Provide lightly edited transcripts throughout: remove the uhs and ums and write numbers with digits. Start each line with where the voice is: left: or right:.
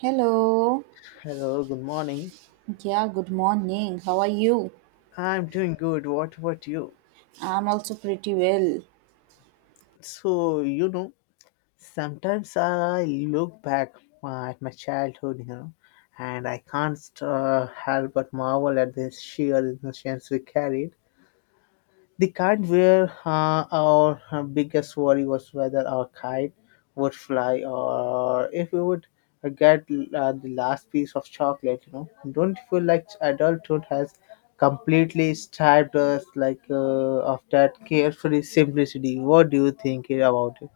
right: Hello.
left: Hello, good morning.
right: Yeah, good morning. How are you?
left: I'm doing good. What about you?
right: I'm also pretty well.
left: So, you know, Sometimes I look back at my childhood, and I can't help but marvel at the sheer innocence we carried. The kite were our biggest worry was whether our kite would fly or if we would get the last piece of chocolate. Don't you feel like adulthood has completely stripped us like of that carefree simplicity. What do you think about it?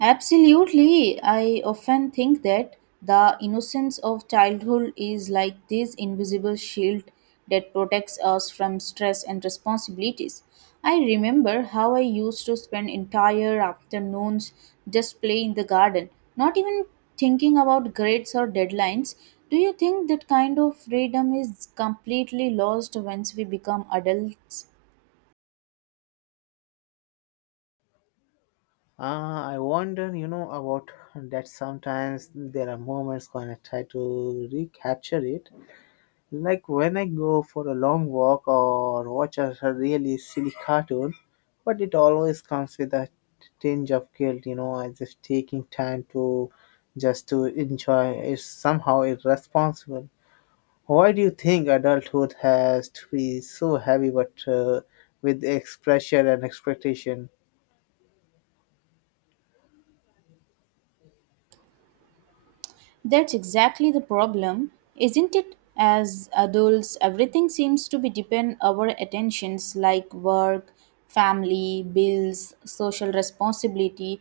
right: Absolutely. I often think that the innocence of childhood is like this invisible shield that protects us from stress and responsibilities. I remember how I used to spend entire afternoons just playing in the garden, not even thinking about grades or deadlines. Do you think that kind of freedom is completely lost once we become adults?
left: I wonder, about that sometimes there are moments when I try to recapture it like when I go for a long walk or watch a really silly cartoon, but it always comes with a tinge of guilt, as if taking time to enjoy is somehow irresponsible. Why do you think adulthood has to be so heavy but with pressure and expectation
right: That's exactly the problem, isn't it? As adults, everything seems to be depend our attentions like work, family, bills, social responsibility.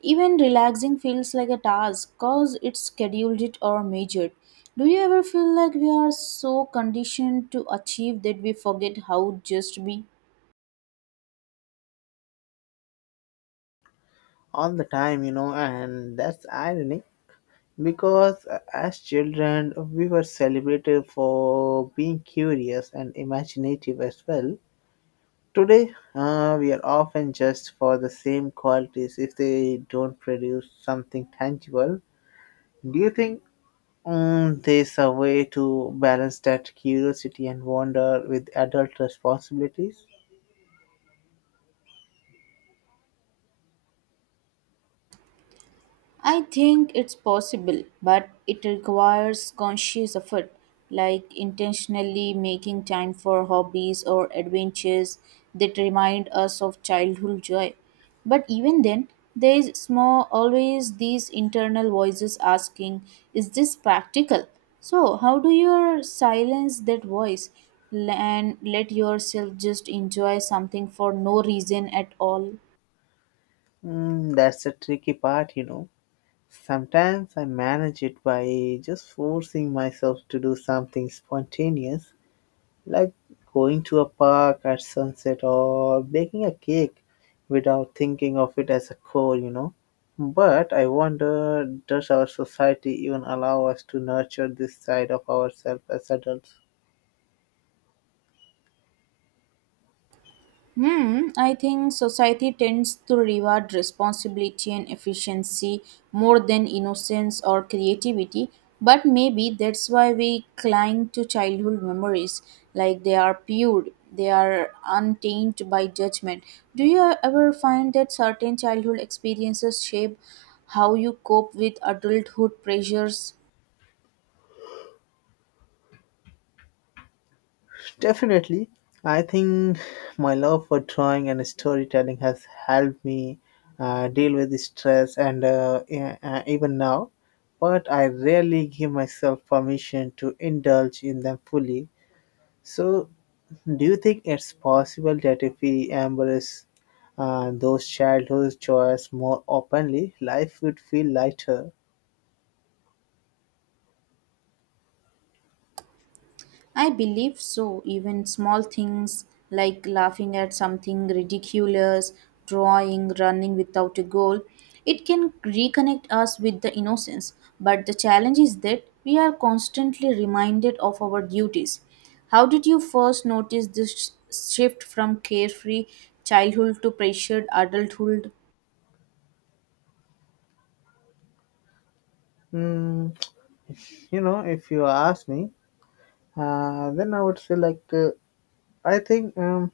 right: Even relaxing feels like a task cause it's scheduled it or measured. Do you ever feel like we are so conditioned to achieve that we forget how just to be?
left: all the time, and that's ironic because as children, we were celebrated for being curious and imaginative as well. Today, we are often judged for the same qualities if they don't produce something tangible. Do you think there's a way to balance that curiosity and wonder with adult responsibilities?
right: I think it's possible, but it requires conscious effort, like intentionally making time for hobbies or adventures that remind us of childhood joy. But even then, there is small, always these internal voices asking, is this practical? So, how do you silence that voice and let yourself just enjoy something for no reason at all?
left: Mm, that's a tricky part, you know. Sometimes I manage it by just forcing myself to do something spontaneous like going to a park at sunset or baking a cake without thinking of it as a chore, you know. But I wonder, does our society even allow us to nurture this side of ourselves as adults?
right: I think society tends to reward responsibility and efficiency more than innocence or creativity, but maybe that's why we cling to childhood memories like they are pure, they are untainted by judgment. Do you ever find that certain childhood experiences shape how you cope with adulthood pressures?
left: Definitely. I think my love for drawing and storytelling has helped me deal with the stress and even now. But I rarely give myself permission to indulge in them fully. So do you think it's possible that if we embrace those childhood joys more openly, life would feel lighter?
right: I believe so. Even small things like laughing at something ridiculous, drawing, running without a goal, it can reconnect us with the innocence. But the challenge is that we are constantly reminded of our duties. How did you first notice this shift from carefree childhood to pressured adulthood?
left: Mm, if you ask me, then I would say like I think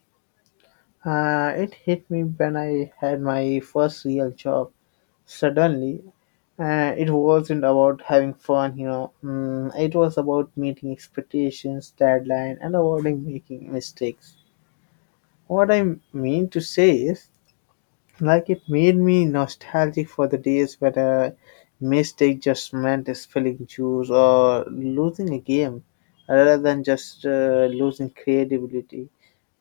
left: it hit me when I had my first real job. Suddenly, it wasn't about having fun, you know. Mm, it was about meeting expectations, deadline, and avoiding making mistakes. What I mean to say is like it made me nostalgic for the days when a mistake just meant spilling juice or losing a game rather than just losing creativity.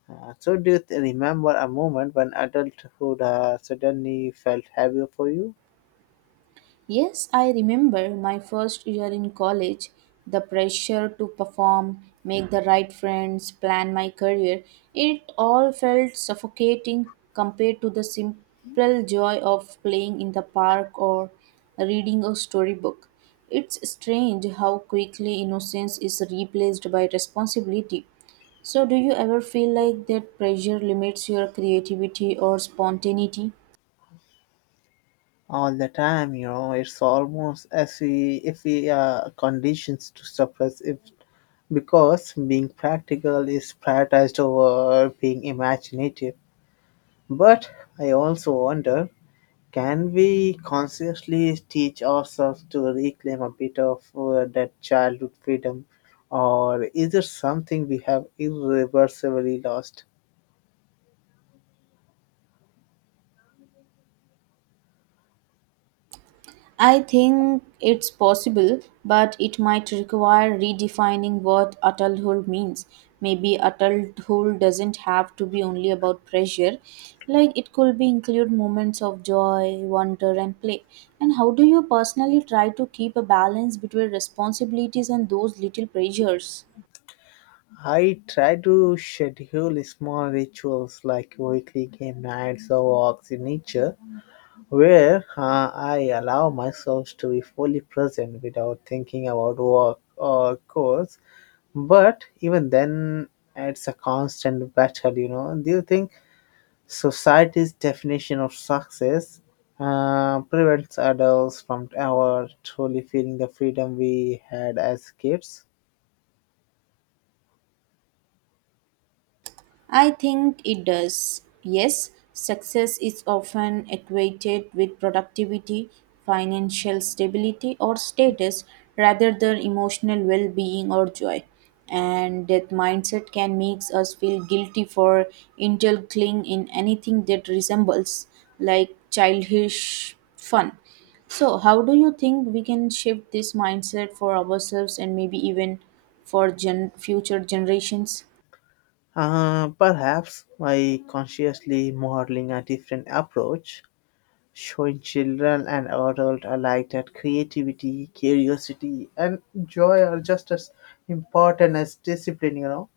left: So, do you remember a moment when adulthood suddenly felt heavier for you?
right: Yes, I remember my first year in college, the pressure to perform, make the right friends, plan my career, it all felt suffocating compared to the simple joy of playing in the park or reading a storybook. It's strange how quickly innocence is replaced by responsibility. So, do you ever feel like that pressure limits your creativity or spontaneity?
left: All the time, it's almost as if we are conditioned to suppress it because being practical is prioritized over being imaginative. But I also wonder can we consciously teach ourselves to reclaim a bit of that childhood freedom, or is it something we have irreversibly lost?
right: I think it's possible, but it might require redefining what adulthood means. Maybe adulthood doesn't have to be only about pressure. Like it could be include moments of joy, wonder and play. And how do you personally try to keep a balance between responsibilities and those little pressures?
left: I try to schedule small rituals like weekly game nights or walks in nature, where I allow myself to be fully present without thinking about work or course. But even then, it's a constant battle, you know. Do you think society's definition of success prevents adults from ever truly feeling the freedom we had as kids.
right: I think it does. Yes, success is often equated with productivity, financial stability, or status rather than emotional well being or joy. And that mindset can make us feel guilty for indulging in anything that resembles like childish fun. So, how do you think we can shift this mindset for ourselves and maybe even for future generations?
left: Perhaps by consciously modeling a different approach, showing children and adults alike that creativity, curiosity, and joy are just as important as discipline, you know.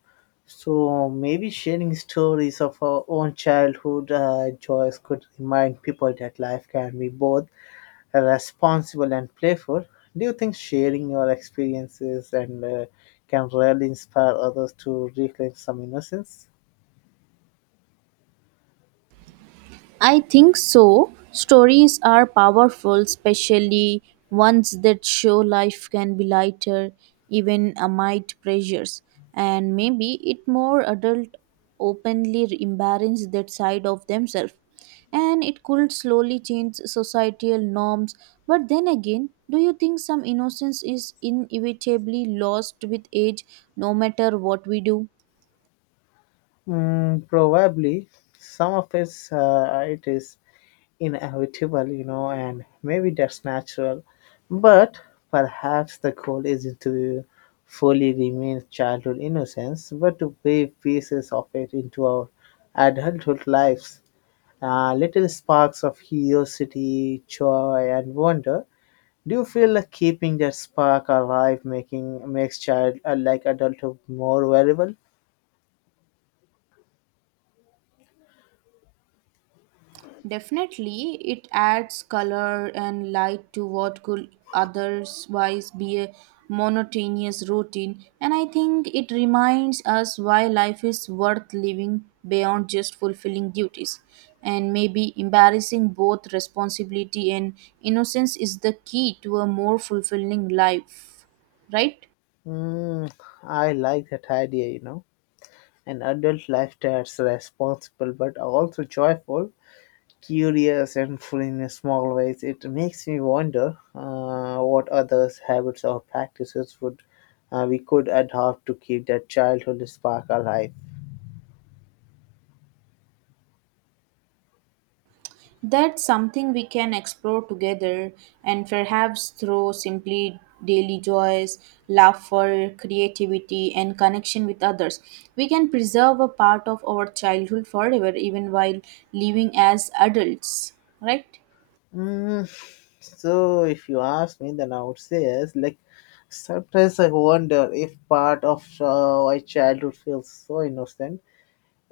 left: So maybe sharing stories of our own childhood joys could remind people that life can be both responsible and playful. Do you think sharing your experiences and can really inspire others to reclaim some innocence?
right: I think so. Stories are powerful, especially ones that show life can be lighter, even amid pressures. And maybe it more adult openly embrace that side of themselves. And it could slowly change societal norms. But then again, do you think some innocence is inevitably lost with age no matter what we do?
left: Mm, probably. Some of it is inevitable, you know, and maybe that's natural. But perhaps the goal isn't to fully remain childhood innocence, but to weave pieces of it into our adulthood lives, little sparks of curiosity, joy, and wonder. Do you feel like keeping that spark alive, making makes child like adulthood more valuable?
right: Definitely, it adds color and light to what could otherwise be a monotonous routine, and I think it reminds us why life is worth living beyond just fulfilling duties. And maybe embarrassing both responsibility and innocence is the key to a more fulfilling life, right?
left: Mm, I like that idea. You know, an adult life that's responsible but also joyful, curious, and full in small ways. It makes me wonder what other habits or practices would we could adopt to keep that childhood spark alive.
right: That's something we can explore together and perhaps through simply daily joys, laughter, creativity, and connection with others. We can preserve a part of our childhood forever, even while living as adults, right?
left: Mm, so if you ask me, then I would say yes. Like sometimes I wonder if part of why childhood feels so innocent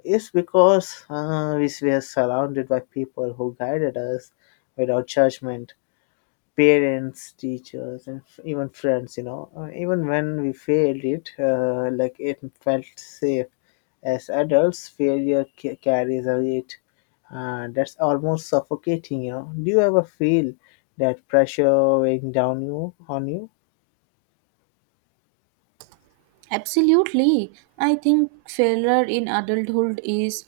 left: is because we were surrounded by people who guided us without judgment, parents, teachers, and even friends, you know. Even when we failed it, it felt safe. As adults, failure carries a weight that's almost suffocating, you know. Do you ever feel that pressure weighing down you on you?
right: Absolutely. I think failure in adulthood is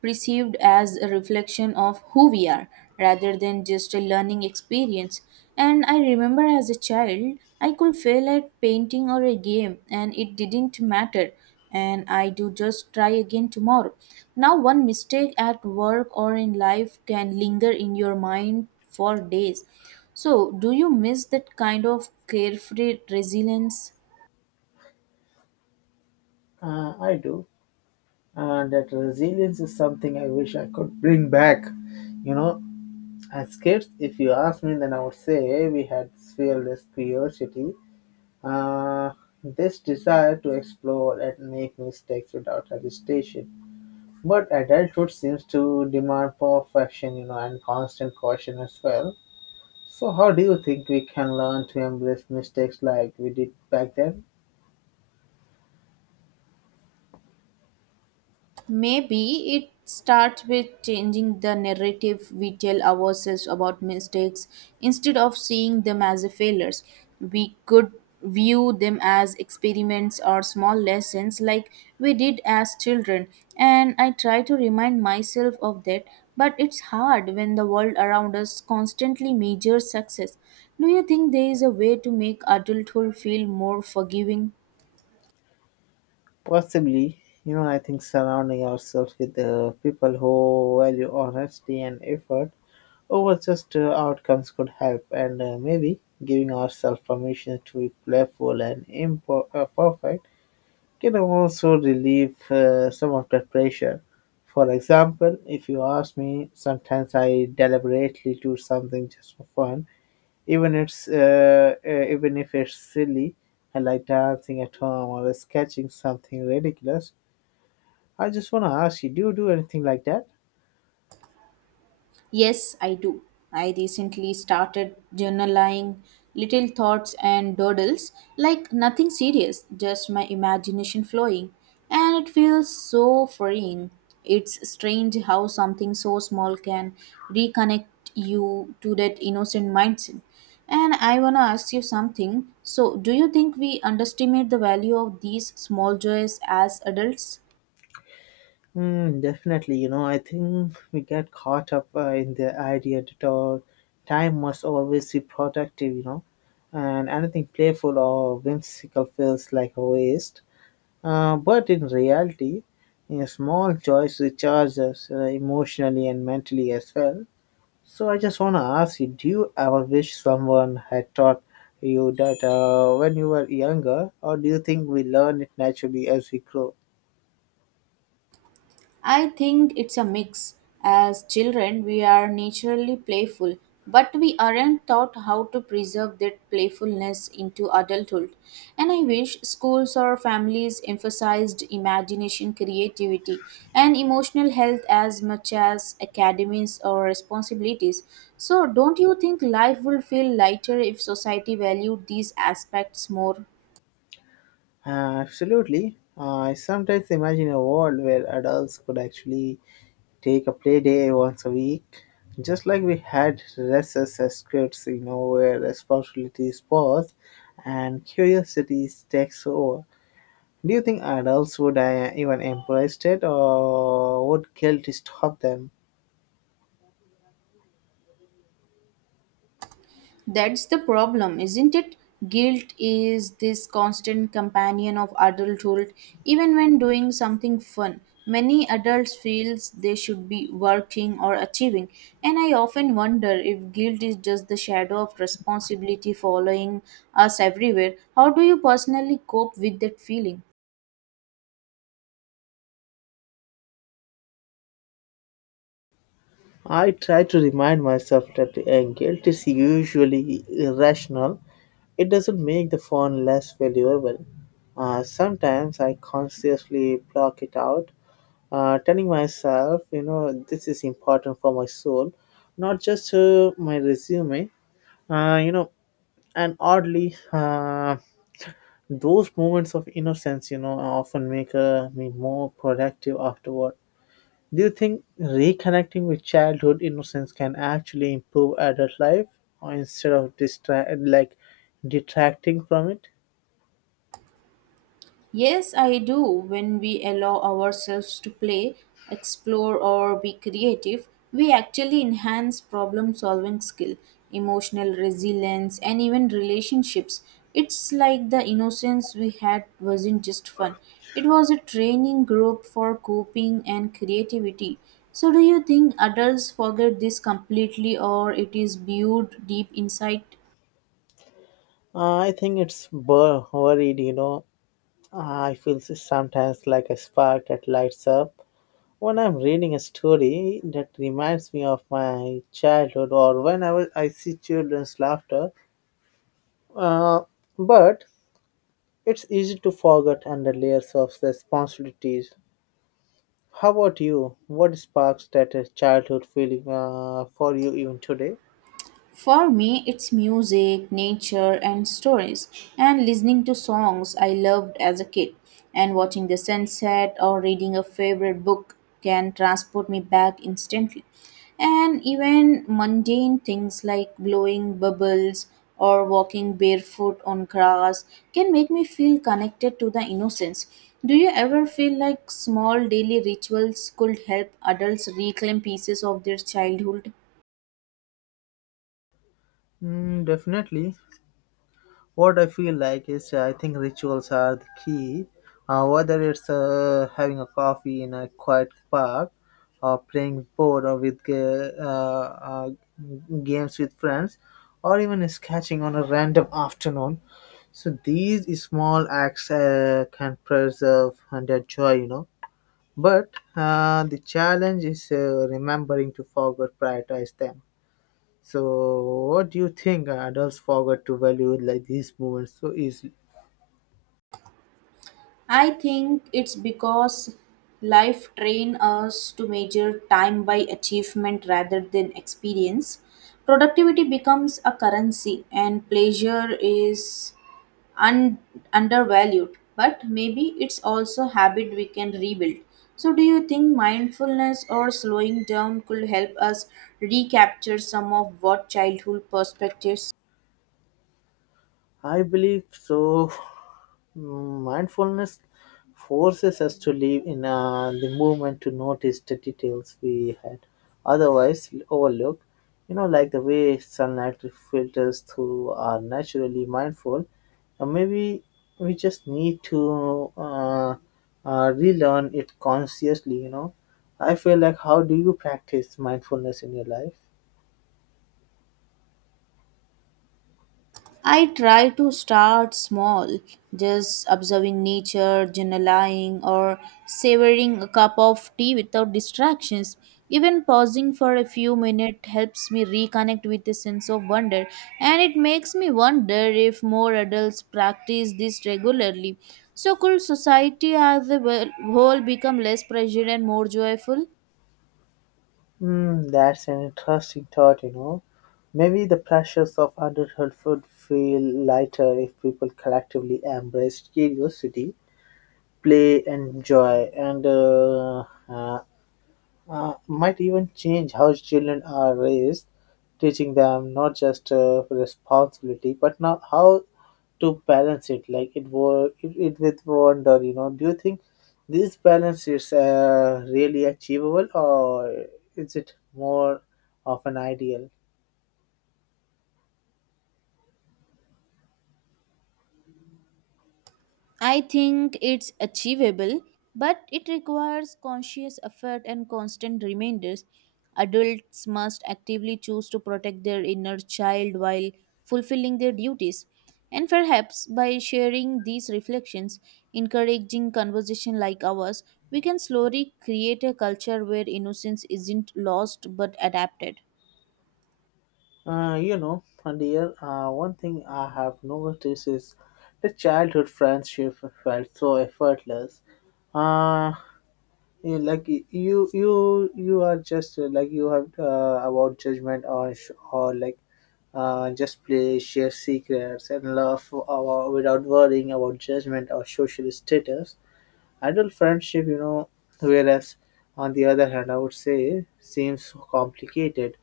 right: perceived as a reflection of who we are rather than just a learning experience. And I remember as a child, I could fail at painting or a game and it didn't matter. And I do just try again tomorrow. Now, one mistake at work or in life can linger in your mind for days. So, do you miss that kind of carefree resilience?
left: I do. And that resilience is something I wish I could bring back, you know. As kids, if you ask me, then I would say we had fearless curiosity, Uh, this desire to explore and make mistakes without hesitation. But adulthood seems to demand perfection, you know, and constant caution as well. So, how do you think we can learn to embrace mistakes like we did back then?
right: Maybe it starts with changing the narrative we tell ourselves about mistakes. Instead of seeing them as a failures, we could view them as experiments or small lessons like we did as children. And I try to remind myself of that, but it's hard when the world around us constantly measures success. Do you think there is a way to make adulthood feel more forgiving?
left: Possibly, you know, I think surrounding ourselves with people who value honesty and effort over just outcomes could help, and maybe giving ourselves permission to be playful and imperfect can also relieve some of that pressure. For example, if you ask me, sometimes I deliberately do something just for fun, even if it's silly. I like dancing at home or sketching something ridiculous. I just want to ask you do anything like that?
right: Yes, I do. I recently started journaling little thoughts and doodles, like nothing serious, just my imagination flowing. And it feels so freeing. It's strange how something so small can reconnect you to that innocent mindset. And I want to ask you something. So, do you think we underestimate the value of these small joys as adults?
left: Hmm. Definitely, you know, I think we get caught up in the idea that our time must always be productive, you know, and anything playful or whimsical feels like a waste. But in reality, you know, small joys recharge us emotionally and mentally as well. So I just want to ask you, do you ever wish someone had taught you that when you were younger, or do you think we learn it naturally as we grow?
right: I think it's a mix. As children, we are naturally playful, but we aren't taught how to preserve that playfulness into adulthood. And I wish schools or families emphasized imagination, creativity, and emotional health as much as academies or responsibilities. So, don't you think life would feel lighter if society valued these aspects more?
left: Absolutely. I sometimes imagine a world where adults could actually take a play day once a week, just like we had recess as kids, you know, where responsibilities pause and curiosity takes over. Do you think adults would even embrace it, or would guilt stop them?
right: That's the problem, isn't it? Guilt is this constant companion of adulthood, even when doing something fun. Many adults feel they should be working or achieving, and I often wonder if guilt is just the shadow of responsibility following us everywhere. How do you personally cope with that feeling?
left: I try to remind myself that guilt is usually irrational. It doesn't make the phone less valuable. Sometimes I consciously block it out, telling myself, you know, this is important for my soul, not just my resume. Uh, you know, and oddly, those moments of innocence, you know, often make me more productive afterward. Do you think reconnecting with childhood innocence can actually improve adult life, or instead of distract like detracting from it?
right: Yes, I do. When we allow ourselves to play, explore, or be creative, we actually enhance problem solving skill, emotional resilience, and even relationships. It's like the innocence we had wasn't just fun, it was a training group for coping and creativity. So, do you think adults forget this completely, or it is viewed deep inside?
left: I think it's worried. You know, I feel sometimes like a spark that lights up when I'm reading a story that reminds me of my childhood, or when I see children's laughter. Uh, but it's easy to forget under layers of responsibilities. How about you? What sparks that childhood feeling for you even today?
right: For me, it's music, nature, and stories, and listening to songs I loved as a kid, and watching the sunset or reading a favorite book can transport me back instantly. And even mundane things like blowing bubbles or walking barefoot on grass can make me feel connected to the innocence. Do you ever feel like small daily rituals could help adults reclaim pieces of their childhood?
left: Mm, definitely. What I feel like is I think rituals are the key. Whether it's having a coffee in a quiet park, or playing board or with ga- games with friends, or even sketching on a random afternoon. So these small acts can preserve and their joy, you know. But the challenge is remembering to forget, prioritize them. So, what do you think adults forget to value like these moments so easily?
right: I think it's because life train us to measure time by achievement rather than experience. Productivity becomes a currency and pleasure is un- undervalued, but maybe it's also habit we can rebuild. So do you think mindfulness or slowing down could help us recapture some of what childhood perspectives?
left: I believe so. Mm, mindfulness forces us to live in the moment to notice the details we had otherwise overlooked. You know, like the way sunlight filters through are naturally mindful. Or maybe we just need to relearn it consciously. You know, I feel like how do you practice mindfulness in your life?
right: I try to start small, just observing nature, journaling, or savoring a cup of tea without distractions. Even pausing for a few minutes helps me reconnect with a sense of wonder, and it makes me wonder if more adults practice this regularly. So, could society as a whole become less pressured and more joyful?
left: Hmm, that's an interesting thought, you know. Maybe the pressures of adulthood would feel lighter if people collectively embrace curiosity, play, and joy, and uh, might even change how children are raised, teaching them not just responsibility but now how to balance it, like it with wonder. You know, do you think this balance is really achievable, or is it more of an ideal?
right: I think it's achievable, but it requires conscious effort and constant reminders. Adults must actively choose to protect their inner child while fulfilling their duties. And perhaps by sharing these reflections, encouraging conversation like ours, we can slowly create a culture where innocence isn't lost but adapted.
left: You know, my dear, one thing I have noticed is the childhood friendship felt so effortless. Uh, you are just you have about judgment or just play share secrets and love without worrying about judgment or social status adult friendship, you know, whereas on the other hand, I would say seems so complicated,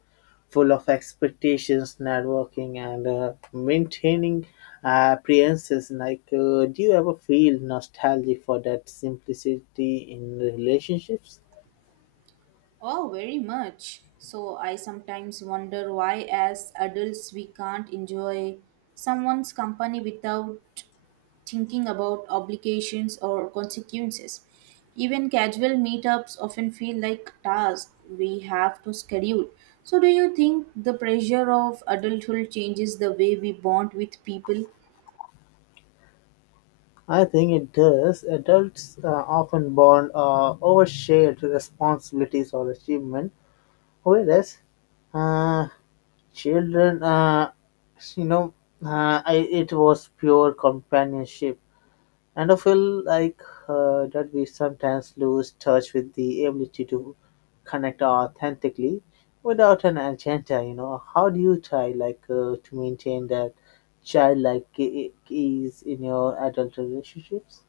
left: full of expectations, networking, and maintaining appearances. Do you ever feel nostalgic for that simplicity in relationships?
right: Oh, very much. So I sometimes wonder why, as adults, we can't enjoy someone's company without thinking about obligations or consequences. Even casual meetups often feel like tasks we have to schedule. So, do you think the pressure of adulthood changes the way we bond with people?
left: I think it does. Adults often bond over shared responsibilities or achievement. Whereas uh, children, you know, it was pure companionship. And I feel like that we sometimes lose touch with the ability to connect authentically without an agenda. You know, how do you try to maintain that childlike ease in your adult relationships?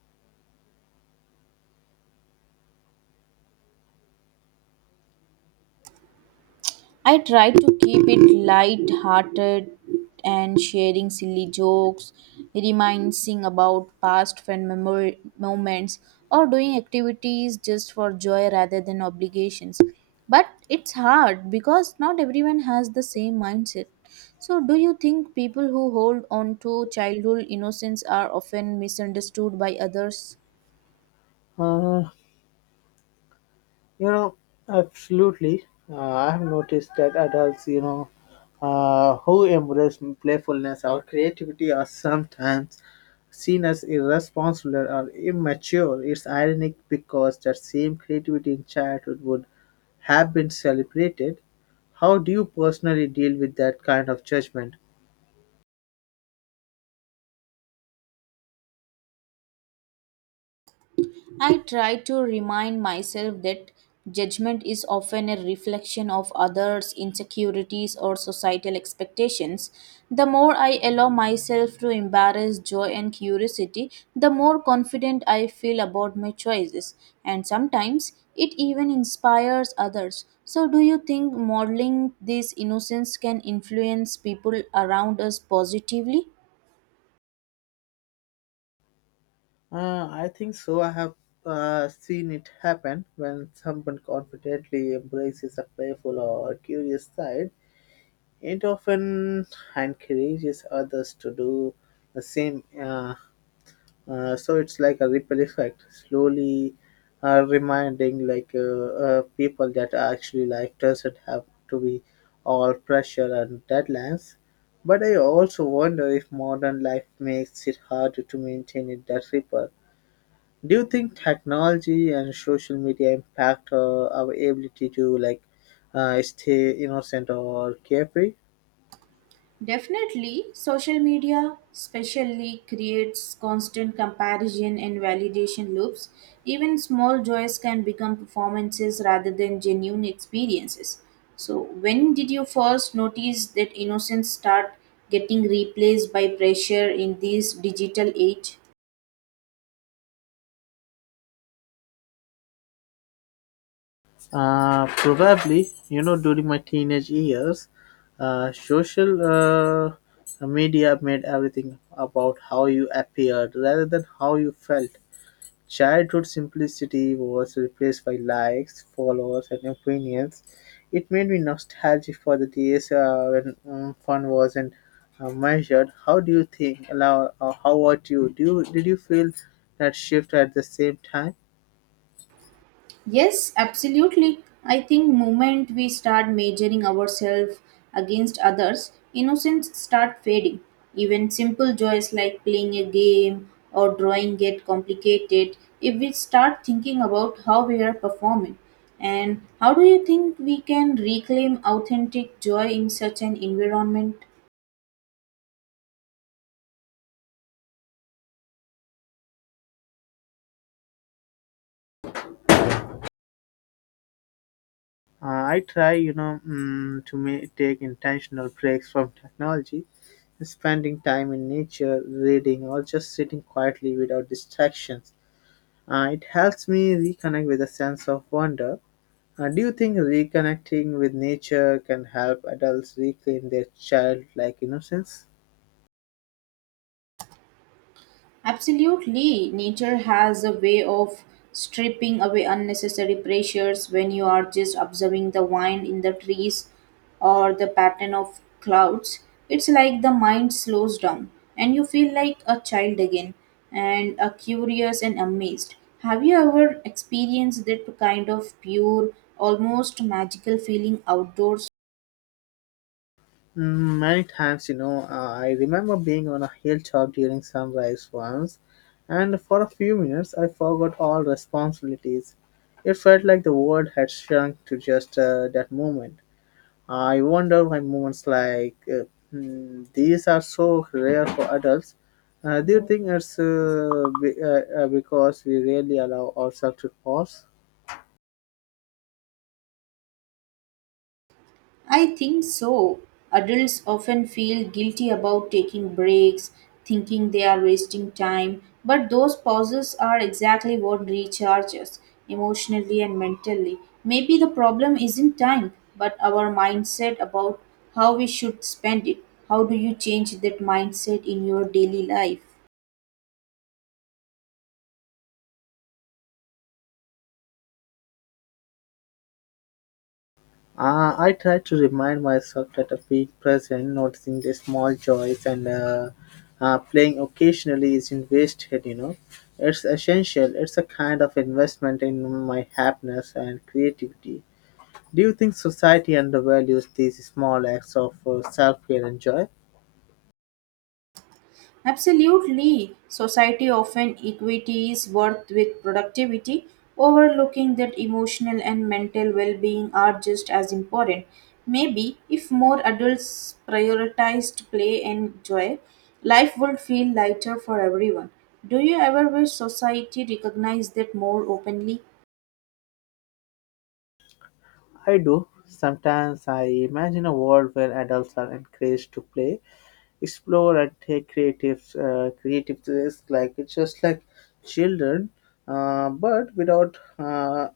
right: I try to keep it light hearted and sharing silly jokes, reminding about past fun moments, or doing activities just for joy rather than obligations. But it's hard because not everyone has the same mindset. So, do you think people who hold on to childhood innocence are often misunderstood by others?
left: Uh, You know, Absolutely. I have noticed that adults, you know, who embrace playfulness or creativity are sometimes seen as irresponsible or immature. It's ironic because that same creativity in childhood would have been celebrated. How do you personally deal with that kind of judgment?
right: I try to remind myself that judgment is often a reflection of others' insecurities or societal expectations. The more I allow myself to embrace joy and curiosity, the more confident I feel about my choices, and sometimes it even inspires others. So, do you think modeling this innocence can influence people around us positively?
left: I think so. I have seen it happen when someone confidently embraces a playful or curious side. It often encourages others to do the same. So it's like a ripple effect, slowly reminding people that actually life doesn't have to be all pressure and deadlines. But I also wonder if modern life makes it harder to maintain it that ripple. Do you think technology and social media impact our ability to stay innocent or carefree?
right: Definitely, social media especially creates constant comparison and validation loops. Even small joys can become performances rather than genuine experiences. So, when did you first notice that innocence start getting replaced by pressure in this digital age?
left: Probably, you know, during my teenage years, social media made everything about how you appeared rather than how you felt. Childhood simplicity was replaced by likes, followers, and opinions. It made me nostalgic for the days when fun wasn't measured. How do you think? How about you? Did you feel that shift at the same time?
right: Yes, absolutely. I think moment we start measuring ourselves against others, innocence start fading. Even simple joys like playing a game or drawing get complicated if we start thinking about how we are performing. And how do you think we can reclaim authentic joy in such an environment?
left: Uh, I try, you know, to take intentional breaks from technology, spending time in nature, reading, or just sitting quietly without distractions. It helps me reconnect with a sense of wonder. Do you think reconnecting with nature can help adults reclaim their childlike innocence?
right: Absolutely. Nature has a way of stripping away unnecessary pressures when you are just observing the wind in the trees or the pattern of clouds. It's like the mind slows down and you feel like a child again and a curious and amazed. Have you ever experienced that kind of pure, almost magical feeling outdoors?
left: Mm, many times, you know, I remember being on a hilltop during sunrise once, and for a few minutes I forgot all responsibilities. It felt like the world had shrunk to just that moment. I wonder why moments these are so rare for adults. Do you think it's because we rarely allow ourselves to pause?
right: I think so. Adults often feel guilty about taking breaks, thinking they are wasting time, but those pauses are exactly what recharges emotionally and mentally. Maybe the problem isn't time, but our mindset about how we should spend it. How do you change that mindset in your daily life?
left: I try to remind myself that a being present, noticing the small joys, and playing occasionally isn't wasted, you know. It's essential. It's a kind of investment in my happiness and creativity. Do you think society undervalues these small acts of self care and joy?
right: Absolutely. Society often equities worth with productivity, overlooking that emotional and mental well being are just as important. Maybe if more adults prioritized play and joy, life would feel lighter for everyone. Do you ever wish society recognized that more openly?
left: I do. Sometimes I imagine a world where adults are encouraged to play, explore, and take creative creative risk like it's just like children, but without uh,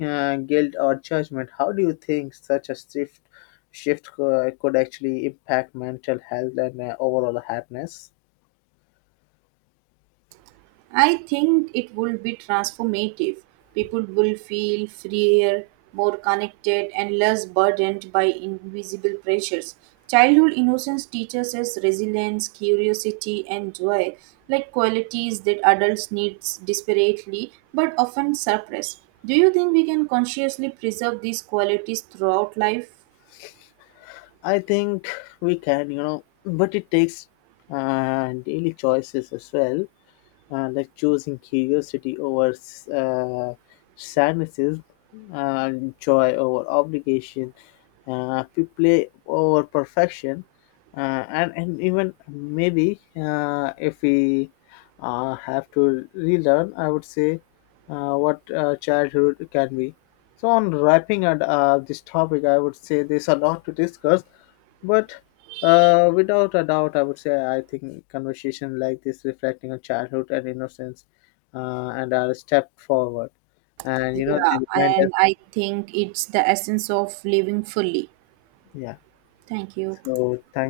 left: uh, guilt or judgment. How do you think such a shift shift could actually impact mental health and overall happiness?
right: I think it will be transformative. People will feel freer, more connected, and less burdened by invisible pressures. Childhood innocence teaches us resilience, curiosity, and joy, like qualities that adults need desperately but often suppress. Do you think we can consciously preserve these qualities throughout life?
left: I think we can, you know, but it takes daily choices as well, like choosing curiosity over uh, cynicism, uh, joy over obligation, uh, play over perfection, and even maybe if we have to relearn, I would say what childhood can be. So, on wrapping up this topic, I would say there's a lot to discuss. But without a doubt, I would say I think conversation like this, reflecting on childhood and innocence, and are a step forward. And you know,
right: Yeah,
left: they remind
right: and
left: us.
right: I think it's the essence of living fully.
left: Yeah.
right: Thank you.
left: So thank.